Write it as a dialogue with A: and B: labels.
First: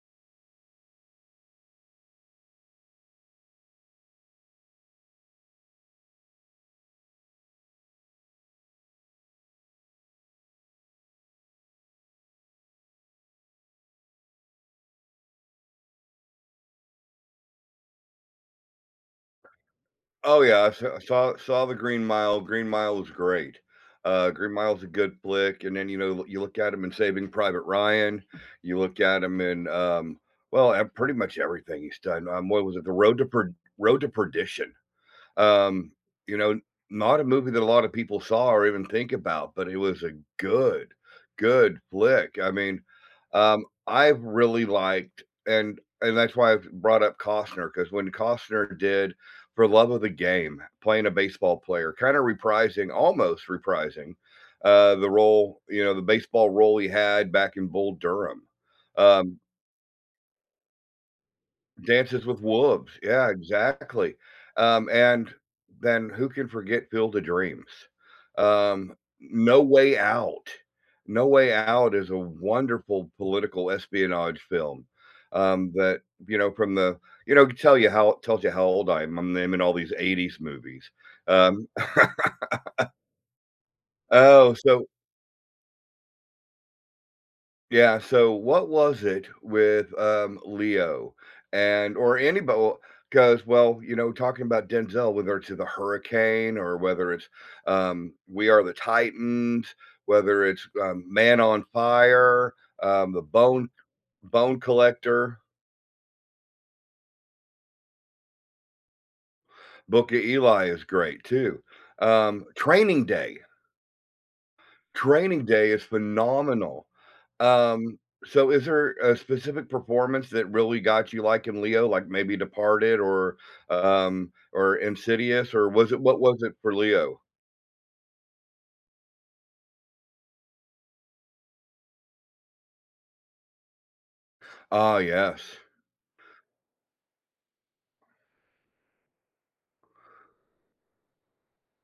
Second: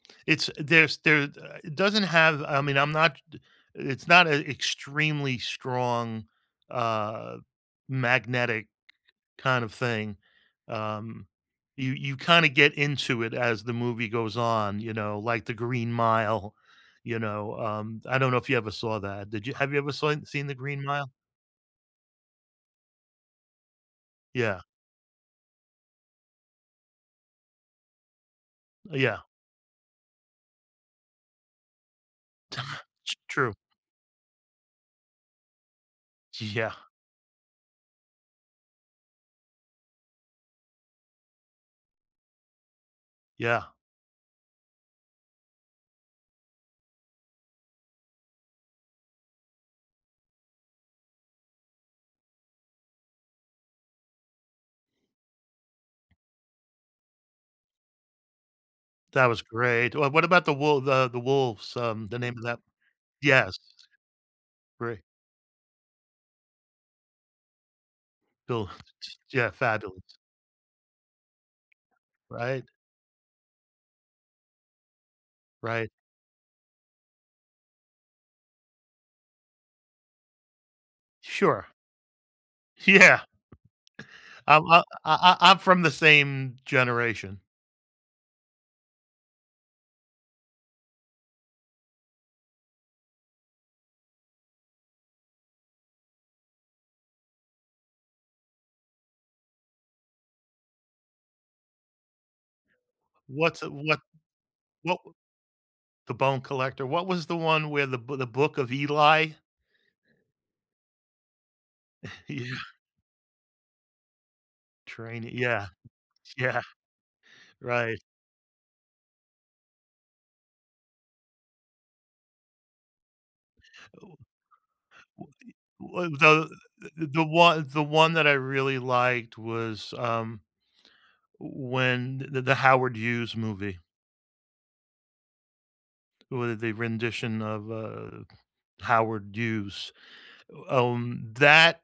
A: It's there's there, uh it doesn't have I mean, I'm not it's not a extremely strong, uh, magnetic kind of thing, um, you you kinda get into it as the movie goes on, you know, like The Green Mile, you know? Um, I don't know if you ever saw that, did you have you ever saw
B: Oh,
A: seen The
B: yeah, I s
A: Green
B: I
A: Mile?
B: saw saw The Green Mile, Green Mile is great. Uh, Green
A: Yeah.
B: Mile is a good flick, and then, you know, l you look at him in Saving Private Ryan, you
A: Uh,
B: look
A: yeah.
B: at him in, um, well, eh, pretty much everything he's done, um, what was it? The
A: It's
B: Road to Per
A: true.
B: Road to Perdition. Um, you
A: Gee,
B: know,
A: yeah.
B: not a movie that a lotta people saw or even think about, but it was a good, good flick, I mean, um,
A: Yeah.
B: I've really liked and and that's why I've brought up Costner, 'cause when Costner did For Love of the Game, playing a baseball player, kinda reprising- almost reprising- uh, the role you know, the baseball role he had back in Bull Durham,
A: That
B: um
A: was great. Wha what about The Wolv The The Wolves, um, the
B: Dances
A: name
B: with
A: of that?
B: Wolves, yeah,
A: Yes.
B: exactly. Um,
A: Great.
B: and then who can forget Field of Dreams?
A: [unintelligible]
B: Um,
A: S Yeah,
B: No Way
A: fabulous.
B: Out. No Way Out is a
A: Right.
B: wonderful political espionage film, um,
A: Right.
B: that, you know, from the you know, it could tell you how it tells you how old I am, I'm naming all these 80s movies. Um
A: Sure. Yeah.
B: Oh,
A: Um, uh,
B: so
A: I I I'm from the same generation.
B: Yeah, so what was it with, um, Leo, and or anybo well, 'cause, well, you know, talking about Denzel, whether it's in The Hurricane, or whether it's, um, We Are the Titans, whether it's, um, Man on Fire, um, The
A: What's,
B: Bone
A: uh what
B: Bone
A: what w
B: Collector
A: The Bone Collector, what was the one where, The Boo The Book of Eli?
B: Book of Eli is great, too. Um,
A: Yeah.
B: Training Day!
A: Traini
B: Training
A: yeah.
B: Day is
A: S yeah.
B: phenomenal.
A: Right.
B: Um, so is there a specific performance that really got you, like, in Leo, like, maybe Departed, or,
A: Ooh
B: um or Insidious, or was it
A: Wha Wha
B: what was
A: the
B: it for
A: th
B: Leo?
A: the one the one that I really liked was, um, when the the Howard Hughes movie.
B: Ah, yes.
A: W the rendition of, uh, Howard Hughes, um, that